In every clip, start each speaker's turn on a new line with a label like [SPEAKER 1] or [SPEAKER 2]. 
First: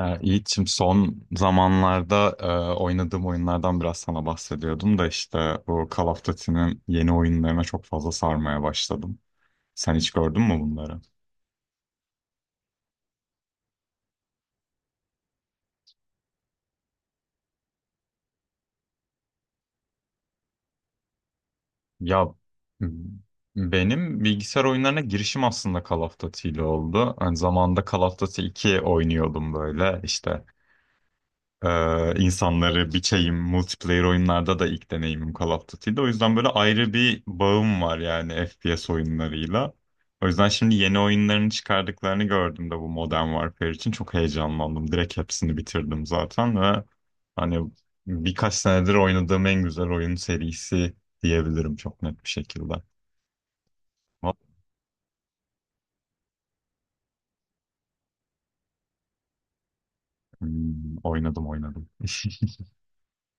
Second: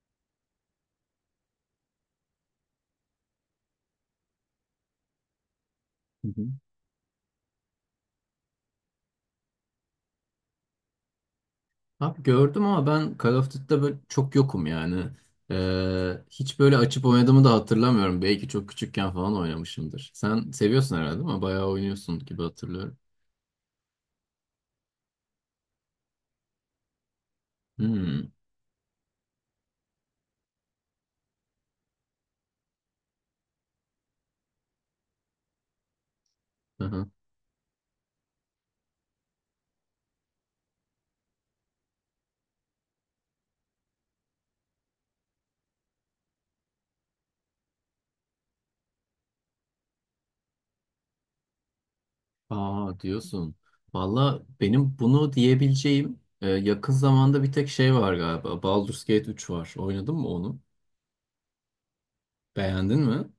[SPEAKER 1] Yiğit'ciğim son zamanlarda oynadığım oyunlardan biraz sana bahsediyordum da işte bu Call of
[SPEAKER 2] Hı hı.
[SPEAKER 1] Duty'nin yeni oyunlarına çok fazla sarmaya başladım. Sen hiç gördün mü bunları?
[SPEAKER 2] Abi gördüm ama ben Call of Duty'de böyle çok yokum yani. Hiç böyle açıp oynadığımı da hatırlamıyorum. Belki çok küçükken falan oynamışımdır. Sen seviyorsun herhalde ama bayağı oynuyorsun
[SPEAKER 1] Ya
[SPEAKER 2] gibi
[SPEAKER 1] m-
[SPEAKER 2] hatırlıyorum.
[SPEAKER 1] Benim bilgisayar oyunlarına girişim aslında Call of Duty ile oldu. Hani zamanında Call of Duty 2 oynuyordum böyle insanları biçeyim. Multiplayer oyunlarda da ilk deneyimim Call of Duty'de. O yüzden böyle ayrı
[SPEAKER 2] Hmm.
[SPEAKER 1] bir bağım var yani FPS oyunlarıyla. O yüzden şimdi yeni oyunların çıkardıklarını gördüm de bu Modern Warfare için çok heyecanlandım. Direkt hepsini bitirdim zaten ve hani birkaç senedir oynadığım en güzel oyun serisi diyebilirim çok net bir şekilde.
[SPEAKER 2] Aa, diyorsun. Valla benim bunu diyebileceğim yakın zamanda bir tek şey var galiba. Baldur's Gate üç var. Oynadın mı onu?
[SPEAKER 1] Hmm, oynadım oynadım.
[SPEAKER 2] Beğendin mi?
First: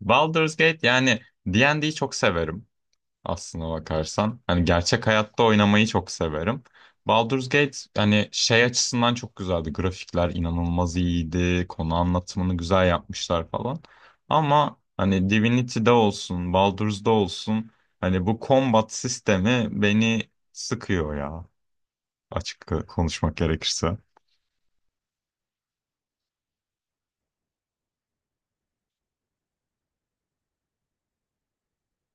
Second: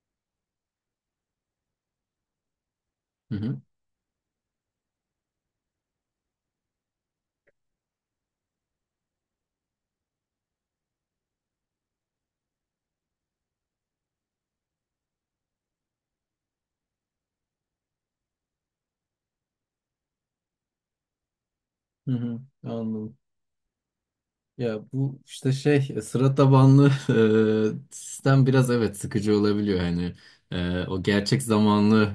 [SPEAKER 1] Baldur's Gate yani D&D'yi çok severim
[SPEAKER 2] Hı hı.
[SPEAKER 1] aslına bakarsan. Hani gerçek hayatta oynamayı çok severim. Baldur's Gate hani şey açısından çok güzeldi. Grafikler inanılmaz iyiydi. Konu anlatımını güzel yapmışlar falan. Ama hani Divinity'de olsun, Baldur's'da olsun hani bu combat sistemi beni sıkıyor ya.
[SPEAKER 2] Hı hı.
[SPEAKER 1] Açık
[SPEAKER 2] Anladım.
[SPEAKER 1] konuşmak gerekirse.
[SPEAKER 2] Ya bu işte şey, sıra tabanlı sistem biraz evet sıkıcı olabiliyor hani. O gerçek zamanlı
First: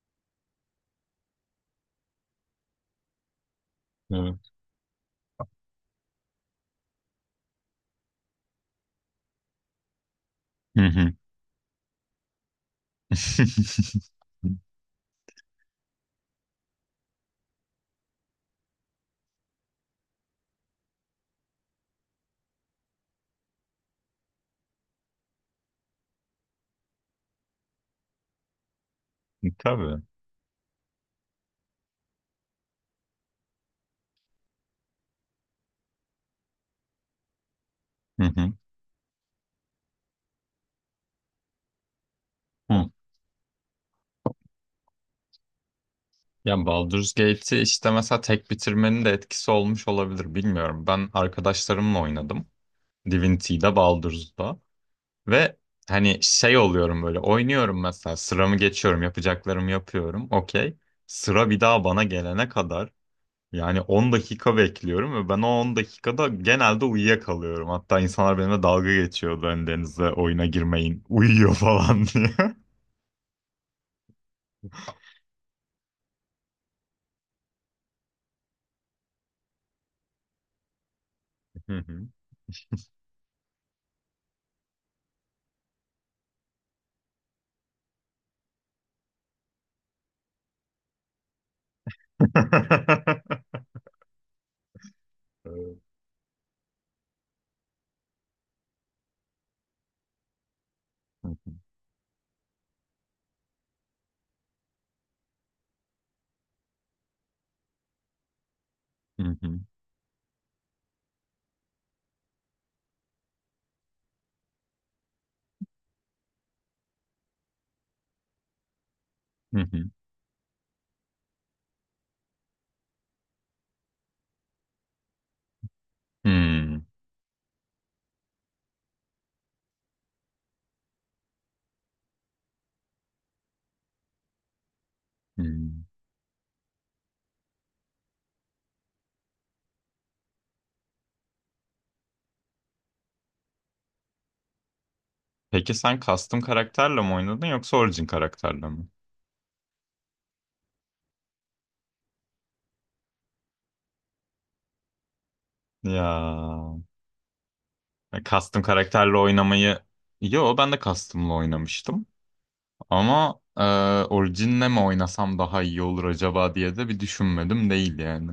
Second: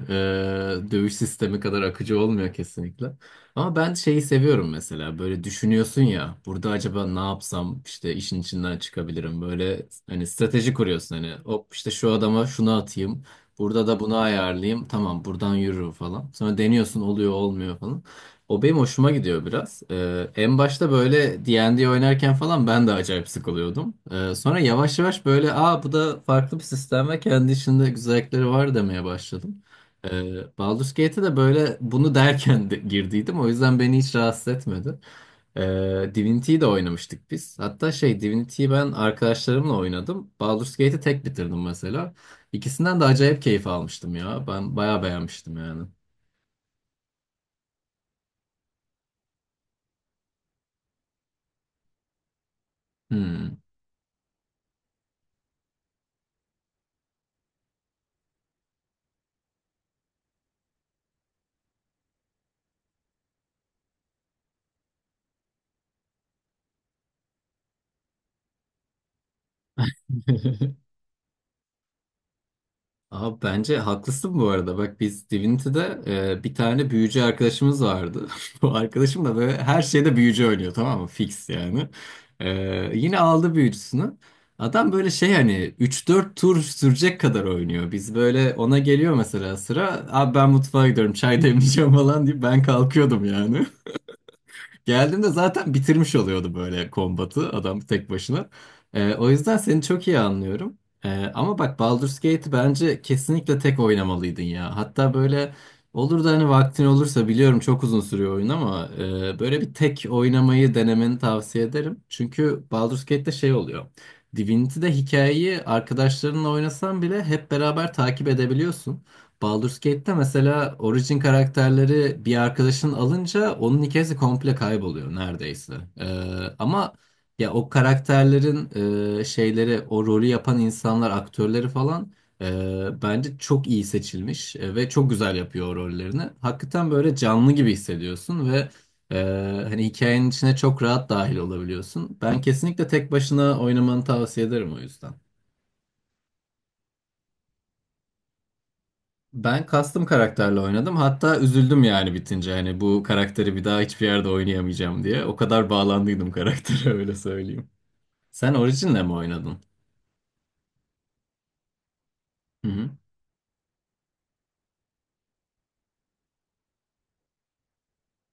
[SPEAKER 2] dövüş sistemi kadar akıcı olmuyor kesinlikle. Ama ben şeyi
[SPEAKER 1] Evet.
[SPEAKER 2] seviyorum, mesela böyle düşünüyorsun ya burada acaba ne yapsam işte işin içinden çıkabilirim, böyle hani strateji
[SPEAKER 1] Hı hı.
[SPEAKER 2] kuruyorsun, hani hop işte şu adama şunu atayım, burada da bunu ayarlayayım, tamam buradan yürürüm falan, sonra deniyorsun oluyor olmuyor falan. O benim hoşuma gidiyor biraz. En başta böyle D&D oynarken falan ben de acayip sıkılıyordum. Sonra yavaş yavaş böyle aa, bu da farklı bir sistem ve kendi içinde güzellikleri var demeye başladım.
[SPEAKER 1] Tabii.
[SPEAKER 2] Baldur's Gate'e de böyle bunu derken de girdiydim. O yüzden beni hiç rahatsız etmedi. Divinity'yi de oynamıştık biz. Hatta şey,
[SPEAKER 1] Hı hı.
[SPEAKER 2] Divinity'yi ben arkadaşlarımla oynadım. Baldur's Gate'i tek bitirdim mesela.
[SPEAKER 1] Hı.
[SPEAKER 2] İkisinden de acayip keyif almıştım ya. Ben bayağı beğenmiştim yani.
[SPEAKER 1] Ya Baldur's Gate'i işte mesela tek bitirmenin de etkisi olmuş olabilir bilmiyorum. Ben arkadaşlarımla oynadım.
[SPEAKER 2] Hmm.
[SPEAKER 1] Divinity'de, Baldur's'da. Ve hani şey oluyorum böyle oynuyorum mesela sıramı geçiyorum yapacaklarımı yapıyorum okey. Sıra bir daha bana gelene kadar yani 10 dakika bekliyorum ve ben o 10 dakikada genelde uyuyakalıyorum. Hatta insanlar benimle dalga geçiyordu hani Deniz'le oyuna girmeyin uyuyor falan diye.
[SPEAKER 2] Abi bence haklısın bu arada. Bak biz Divinity'de bir tane büyücü arkadaşımız vardı. Bu arkadaşım da böyle her şeyde büyücü oynuyor, tamam mı? Fix
[SPEAKER 1] Hı
[SPEAKER 2] yani.
[SPEAKER 1] hı.
[SPEAKER 2] E, Yine aldı büyücüsünü. Adam böyle şey hani üç dört tur sürecek kadar oynuyor. Biz böyle ona geliyor mesela sıra. Abi ben mutfağa gidiyorum çay demleyeceğim falan deyip ben kalkıyordum yani. Geldiğimde zaten
[SPEAKER 1] Evet.
[SPEAKER 2] bitirmiş oluyordu böyle kombatı adam tek başına. O yüzden seni çok iyi anlıyorum.
[SPEAKER 1] Hı hı.
[SPEAKER 2] Ama bak Baldur's Gate'i bence kesinlikle tek oynamalıydın ya. Hatta böyle olur da hani vaktin olursa, biliyorum çok uzun sürüyor oyun, ama
[SPEAKER 1] Hı hı.
[SPEAKER 2] böyle bir tek oynamayı denemeni tavsiye ederim. Çünkü Baldur's Gate'de şey oluyor. Divinity'de hikayeyi arkadaşlarınla oynasan bile hep beraber takip edebiliyorsun.
[SPEAKER 1] Hı
[SPEAKER 2] Baldur's
[SPEAKER 1] hı.
[SPEAKER 2] Gate'te mesela origin karakterleri bir arkadaşın alınca onun hikayesi komple kayboluyor neredeyse. Ee,
[SPEAKER 1] Hmm,
[SPEAKER 2] ama ya o karakterlerin şeyleri, o rolü yapan insanlar, aktörleri falan bence çok iyi seçilmiş ve çok güzel yapıyor o
[SPEAKER 1] hmm.
[SPEAKER 2] rollerini. Hakikaten böyle canlı gibi hissediyorsun ve e, hani hikayenin içine çok rahat dahil olabiliyorsun. Ben kesinlikle tek başına oynamanı tavsiye ederim o yüzden.
[SPEAKER 1] Peki sen custom karakterle mi oynadın yoksa origin karakterle mi?
[SPEAKER 2] Ben custom karakterle oynadım. Hatta üzüldüm yani bitince. Hani bu karakteri bir daha hiçbir yerde oynayamayacağım diye. O kadar
[SPEAKER 1] Ya
[SPEAKER 2] bağlandıydım karaktere öyle söyleyeyim. Sen
[SPEAKER 1] Custom
[SPEAKER 2] orijinle mi
[SPEAKER 1] karakterle
[SPEAKER 2] oynadın?
[SPEAKER 1] oynamayı, yo ben de custom'la oynamıştım
[SPEAKER 2] Hı hı.
[SPEAKER 1] ama orijinle mi oynasam daha iyi olur acaba diye de bir düşünmedim değil yani.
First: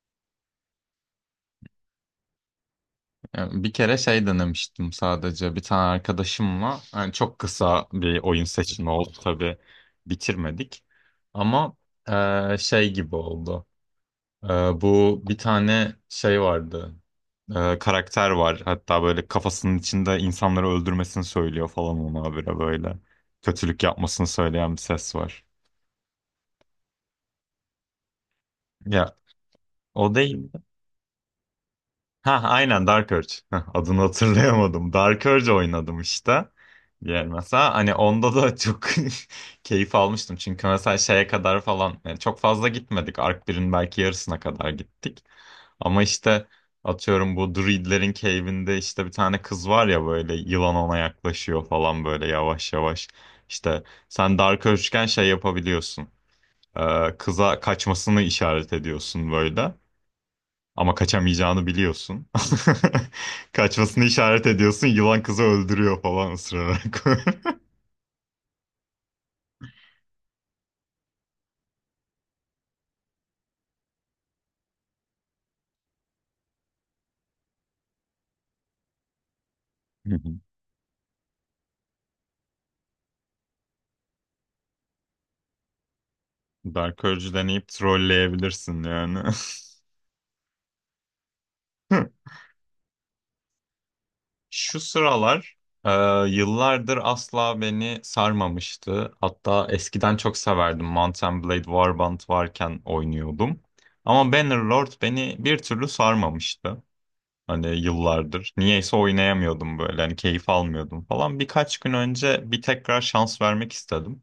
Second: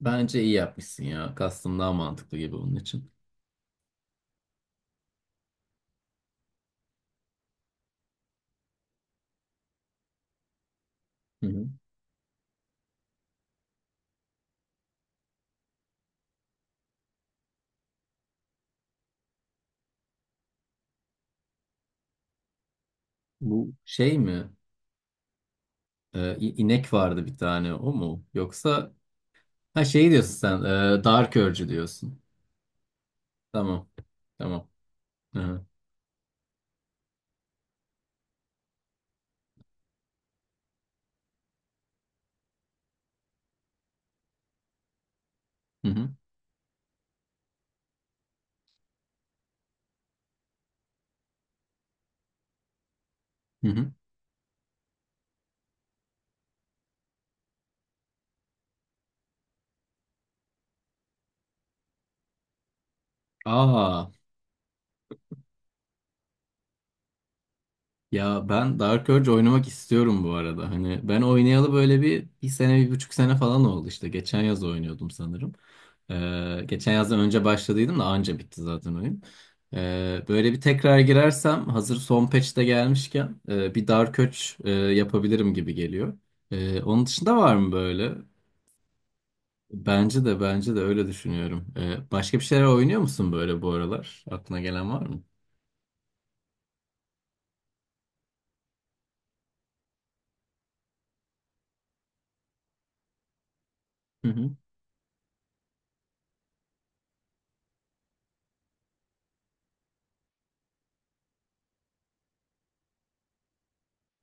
[SPEAKER 2] Bence iyi yapmışsın ya. Custom daha mantıklı gibi onun için.
[SPEAKER 1] Yani bir kere şey denemiştim sadece bir tane arkadaşımla yani çok kısa bir oyun seçimi oldu tabii, bitirmedik
[SPEAKER 2] Hı hı.
[SPEAKER 1] ama şey gibi oldu. Ee, Bu bir tane şey vardı. Karakter var. Hatta böyle kafasının içinde insanları öldürmesini söylüyor falan ona habire böyle.
[SPEAKER 2] Bu
[SPEAKER 1] Kötülük
[SPEAKER 2] şey
[SPEAKER 1] yapmasını
[SPEAKER 2] mi?
[SPEAKER 1] söyleyen bir ses var.
[SPEAKER 2] İnek vardı bir tane, o mu? Yoksa
[SPEAKER 1] Ya
[SPEAKER 2] ha, şey
[SPEAKER 1] o
[SPEAKER 2] diyorsun
[SPEAKER 1] değil.
[SPEAKER 2] sen. Dark Urge diyorsun.
[SPEAKER 1] Ha aynen Dark Urge. Heh,
[SPEAKER 2] Tamam.
[SPEAKER 1] adını
[SPEAKER 2] Tamam.
[SPEAKER 1] hatırlayamadım. Dark
[SPEAKER 2] Hı
[SPEAKER 1] Urge
[SPEAKER 2] hı.
[SPEAKER 1] oynadım işte. Diğer mesela hani onda da çok keyif almıştım. Çünkü mesela şeye kadar falan yani çok fazla gitmedik. Ark birin belki yarısına kadar gittik.
[SPEAKER 2] Hı
[SPEAKER 1] Ama
[SPEAKER 2] hı.
[SPEAKER 1] işte atıyorum bu druidlerin cave'inde işte bir tane kız var ya böyle yılan ona yaklaşıyor falan böyle yavaş yavaş.
[SPEAKER 2] Hı
[SPEAKER 1] İşte
[SPEAKER 2] hı.
[SPEAKER 1] sen Dark Urge'ken şey yapabiliyorsun. Kıza kaçmasını işaret ediyorsun böyle. Ama kaçamayacağını biliyorsun. Kaçmasını
[SPEAKER 2] Aa.
[SPEAKER 1] işaret ediyorsun. Yılan kızı öldürüyor falan ısırarak.
[SPEAKER 2] Ya ben Dark Urge oynamak istiyorum bu arada. Hani ben oynayalı böyle bir sene, bir buçuk sene falan oldu işte. Geçen yaz oynuyordum sanırım. Geçen yazdan önce başladıydım da anca bitti zaten oyun.
[SPEAKER 1] Hı hı.
[SPEAKER 2] Böyle bir tekrar girersem hazır son patch de gelmişken bir Dark Urge yapabilirim gibi geliyor.
[SPEAKER 1] Dark
[SPEAKER 2] Onun
[SPEAKER 1] Urge'ü
[SPEAKER 2] dışında var
[SPEAKER 1] deneyip
[SPEAKER 2] mı böyle?
[SPEAKER 1] trolleyebilirsin yani.
[SPEAKER 2] Bence de, bence de öyle düşünüyorum. Başka bir şeyler oynuyor musun böyle bu aralar? Aklına
[SPEAKER 1] Şu
[SPEAKER 2] gelen var mı?
[SPEAKER 1] sıralar e, yıllardır asla beni sarmamıştı. Hatta eskiden çok severdim. Mount and Blade Warband varken oynuyordum. Ama
[SPEAKER 2] Hı
[SPEAKER 1] Bannerlord beni bir türlü sarmamıştı. Hani yıllardır. Niyeyse oynayamıyordum böyle. Hani keyif almıyordum falan. Birkaç gün önce bir tekrar şans vermek istedim.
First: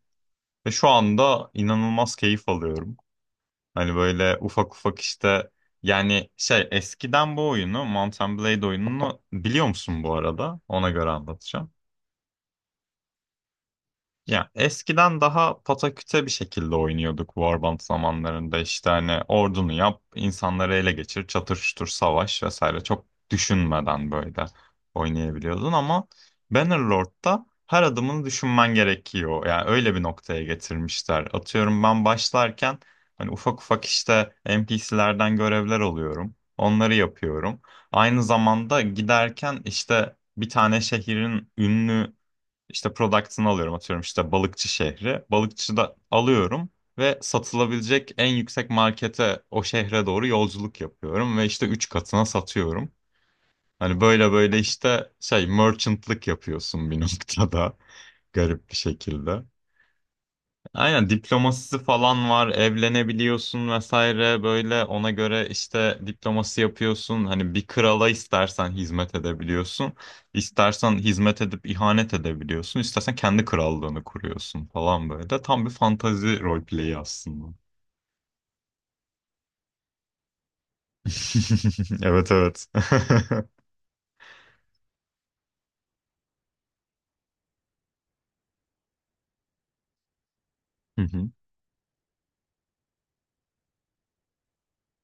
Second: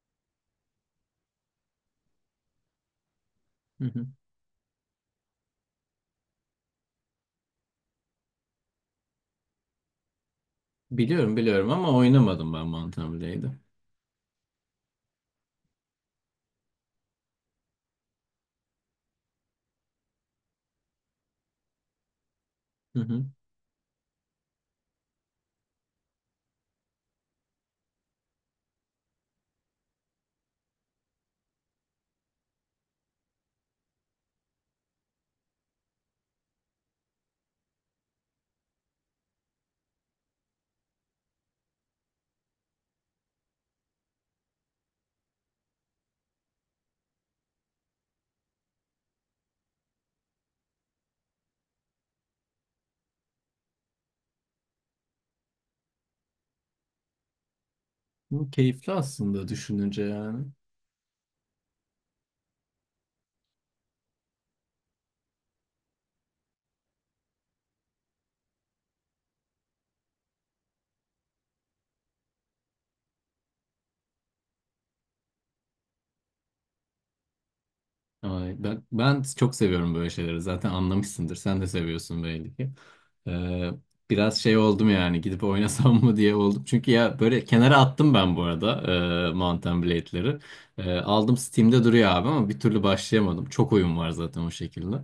[SPEAKER 1] Ve şu anda inanılmaz keyif alıyorum. Hani
[SPEAKER 2] hı.
[SPEAKER 1] böyle ufak ufak işte, yani şey eskiden bu oyunu Mountain Blade oyununu biliyor musun bu arada? Ona göre
[SPEAKER 2] Biliyorum, biliyorum
[SPEAKER 1] anlatacağım.
[SPEAKER 2] ama oynamadım ben Mountain Blade'i.
[SPEAKER 1] Ya eskiden daha pataküte bir şekilde oynuyorduk Warband zamanlarında işte hani ordunu yap, insanları ele geçir, çatıştır, savaş vesaire
[SPEAKER 2] Hı
[SPEAKER 1] çok
[SPEAKER 2] hı.
[SPEAKER 1] düşünmeden böyle oynayabiliyordun ama Bannerlord'da her adımını düşünmen gerekiyor. Yani öyle bir noktaya getirmişler. Atıyorum ben başlarken hani ufak ufak işte NPC'lerden görevler alıyorum. Onları yapıyorum. Aynı zamanda giderken işte bir tane şehrin ünlü işte product'ını alıyorum atıyorum işte balıkçı şehri. Balıkçı da alıyorum ve satılabilecek en yüksek markete o şehre doğru yolculuk yapıyorum ve işte üç katına satıyorum. Hani böyle böyle işte şey merchant'lık yapıyorsun bir noktada
[SPEAKER 2] Bu
[SPEAKER 1] garip bir
[SPEAKER 2] keyifli
[SPEAKER 1] şekilde.
[SPEAKER 2] aslında düşününce yani.
[SPEAKER 1] Aynen diplomasisi falan var, evlenebiliyorsun vesaire böyle ona göre işte diplomasi yapıyorsun. Hani bir krala istersen hizmet edebiliyorsun, istersen hizmet edip ihanet edebiliyorsun, istersen kendi krallığını kuruyorsun falan böyle. Tam bir fantazi roleplay'i aslında.
[SPEAKER 2] Ay, ben çok seviyorum böyle şeyleri. Zaten anlamışsındır. Sen de seviyorsun
[SPEAKER 1] Evet
[SPEAKER 2] belli
[SPEAKER 1] evet.
[SPEAKER 2] ki. Ee, Biraz şey oldum yani gidip oynasam mı diye oldum. Çünkü ya böyle kenara attım ben bu arada Mountain Blade'leri.
[SPEAKER 1] Hı hı.
[SPEAKER 2] Aldım, Steam'de duruyor abi ama bir türlü başlayamadım. Çok oyun var zaten o şekilde.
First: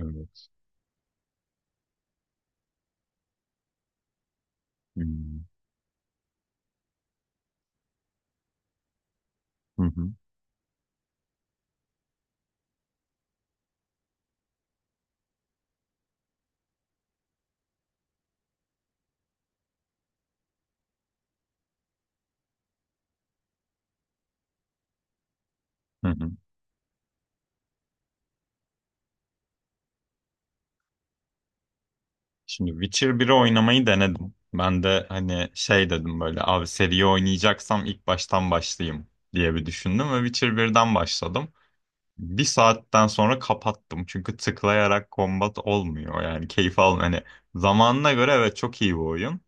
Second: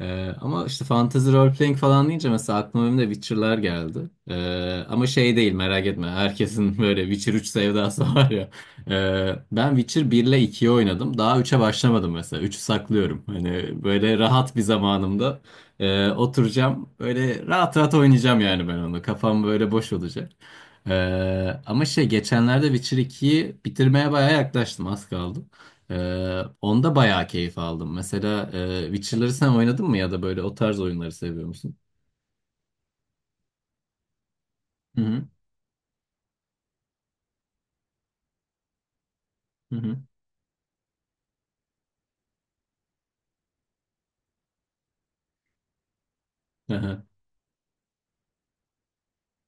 [SPEAKER 1] Evet.
[SPEAKER 2] Ama işte fantasy role playing falan deyince mesela aklıma benim de Witcher'lar geldi. Ama şey
[SPEAKER 1] Hmm.
[SPEAKER 2] değil, merak etme. Herkesin böyle Witcher üç sevdası var ya. Ben
[SPEAKER 1] Hı hı.
[SPEAKER 2] Witcher 1 ile 2'yi oynadım. Daha üçe başlamadım mesela. 3'ü saklıyorum. Hani böyle rahat bir zamanımda oturacağım. Böyle rahat rahat oynayacağım yani ben onu. Kafam böyle boş olacak. Ama şey geçenlerde Witcher ikiyi bitirmeye bayağı yaklaştım. Az kaldı.
[SPEAKER 1] Hı hı.
[SPEAKER 2] Onda bayağı keyif aldım. Mesela Witcher'ları sen oynadın mı ya da böyle o tarz oyunları seviyor musun?
[SPEAKER 1] Şimdi Witcher biri oynamayı denedim. Ben
[SPEAKER 2] Hı
[SPEAKER 1] de
[SPEAKER 2] hı.
[SPEAKER 1] hani şey dedim böyle abi seriyi oynayacaksam ilk baştan başlayayım diye bir
[SPEAKER 2] Hı hı.
[SPEAKER 1] düşündüm ve Witcher birden başladım. Bir saatten sonra kapattım çünkü tıklayarak kombat olmuyor yani keyif al
[SPEAKER 2] Aha.
[SPEAKER 1] hani, zamanına göre evet çok iyi bir oyun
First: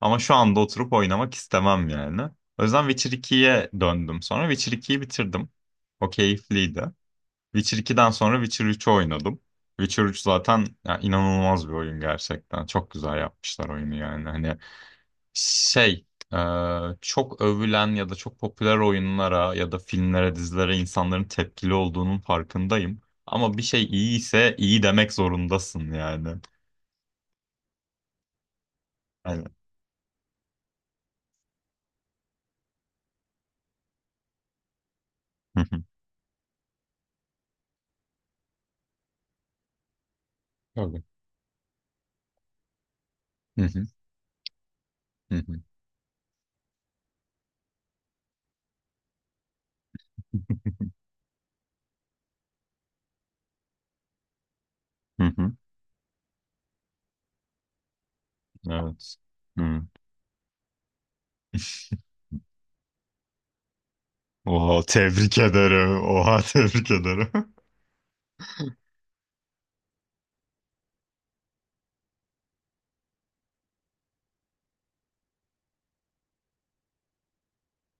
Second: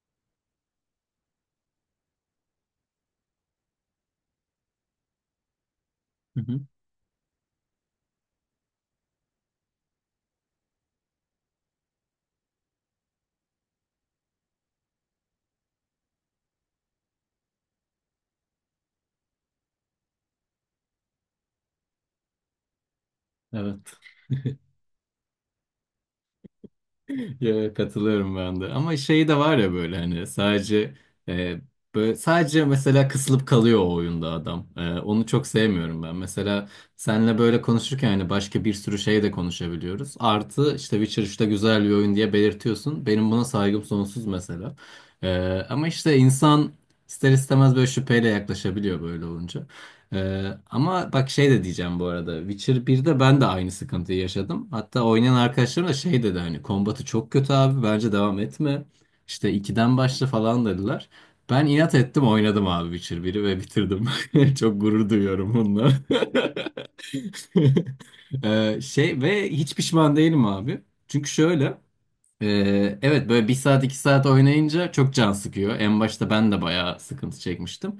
[SPEAKER 1] ama şu anda oturup oynamak istemem yani. O yüzden Witcher ikiye döndüm sonra Witcher ikiyi bitirdim. O
[SPEAKER 2] Hı hı.
[SPEAKER 1] keyifliydi. Witcher 2'den sonra Witcher 3'ü oynadım. Witcher 3 zaten ya, inanılmaz bir oyun gerçekten. Çok güzel yapmışlar oyunu yani. Hani şey e, çok övülen ya da çok popüler oyunlara ya da filmlere, dizilere insanların tepkili olduğunun farkındayım. Ama bir şey
[SPEAKER 2] Evet.
[SPEAKER 1] iyi ise iyi demek zorundasın yani.
[SPEAKER 2] Ya, katılıyorum ben de. Ama şey de
[SPEAKER 1] Yani.
[SPEAKER 2] var ya, böyle hani sadece e, böyle sadece mesela kısılıp kalıyor o oyunda adam. E, onu çok
[SPEAKER 1] Hı hı.
[SPEAKER 2] sevmiyorum ben. Mesela seninle böyle konuşurken hani başka bir sürü şey de konuşabiliyoruz. Artı işte
[SPEAKER 1] Tabii.
[SPEAKER 2] Witcher 3'te güzel bir oyun diye belirtiyorsun. Benim buna
[SPEAKER 1] Hı
[SPEAKER 2] saygım
[SPEAKER 1] hı.
[SPEAKER 2] sonsuz mesela. E,
[SPEAKER 1] Hı hı.
[SPEAKER 2] Ama işte insan ister istemez böyle şüpheyle yaklaşabiliyor böyle olunca. Ama bak şey de diyeceğim bu arada. Witcher 1'de ben de aynı sıkıntıyı yaşadım. Hatta
[SPEAKER 1] Hı
[SPEAKER 2] oynayan
[SPEAKER 1] hı.
[SPEAKER 2] arkadaşlarım da şey dedi hani kombatı çok kötü abi, bence devam etme.
[SPEAKER 1] Evet.
[SPEAKER 2] İşte
[SPEAKER 1] Hı.
[SPEAKER 2] ikiden başla falan dediler. Ben inat ettim, oynadım abi Witcher biri ve bitirdim. Çok
[SPEAKER 1] Oha
[SPEAKER 2] gurur
[SPEAKER 1] tebrik
[SPEAKER 2] duyuyorum bununla.
[SPEAKER 1] ederim. Oha tebrik ederim.
[SPEAKER 2] Şey ve hiç pişman değilim abi. Çünkü şöyle, evet böyle bir saat iki saat oynayınca çok can sıkıyor. En başta ben de bayağı sıkıntı çekmiştim.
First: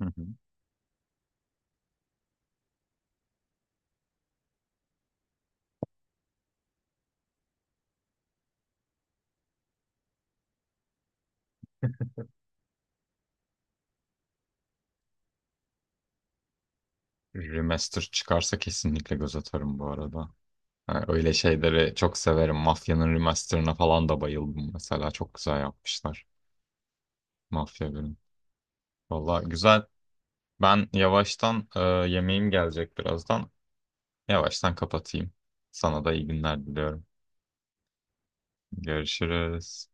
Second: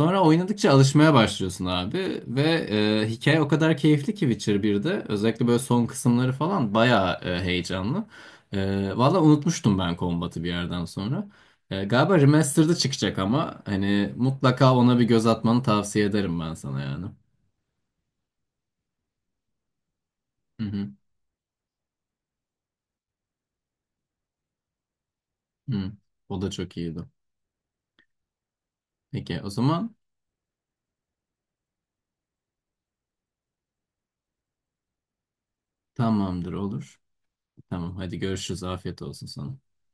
[SPEAKER 1] Hı hı.
[SPEAKER 2] oynadıkça alışmaya başlıyorsun abi ve hikaye o kadar keyifli ki Witcher 1'de özellikle böyle son kısımları falan bayağı heyecanlı. Valla unutmuştum ben kombatı bir yerden sonra. Galiba remastered'ı çıkacak ama hani mutlaka ona bir göz atmanı tavsiye ederim ben sana yani.
[SPEAKER 1] Remaster çıkarsa kesinlikle göz atarım bu arada.
[SPEAKER 2] Hı hı,
[SPEAKER 1] Ha, öyle şeyleri çok severim. Mafya'nın remasterına falan da bayıldım mesela. Çok güzel
[SPEAKER 2] hı.
[SPEAKER 1] yapmışlar
[SPEAKER 2] O da çok iyiydi.
[SPEAKER 1] Mafya 1'in. Valla
[SPEAKER 2] Peki o
[SPEAKER 1] güzel.
[SPEAKER 2] zaman
[SPEAKER 1] Ben yavaştan yemeğim gelecek birazdan. Yavaştan kapatayım. Sana da iyi
[SPEAKER 2] tamamdır,
[SPEAKER 1] günler
[SPEAKER 2] olur.
[SPEAKER 1] diliyorum.
[SPEAKER 2] Tamam, hadi görüşürüz. Afiyet olsun sana.
[SPEAKER 1] Görüşürüz.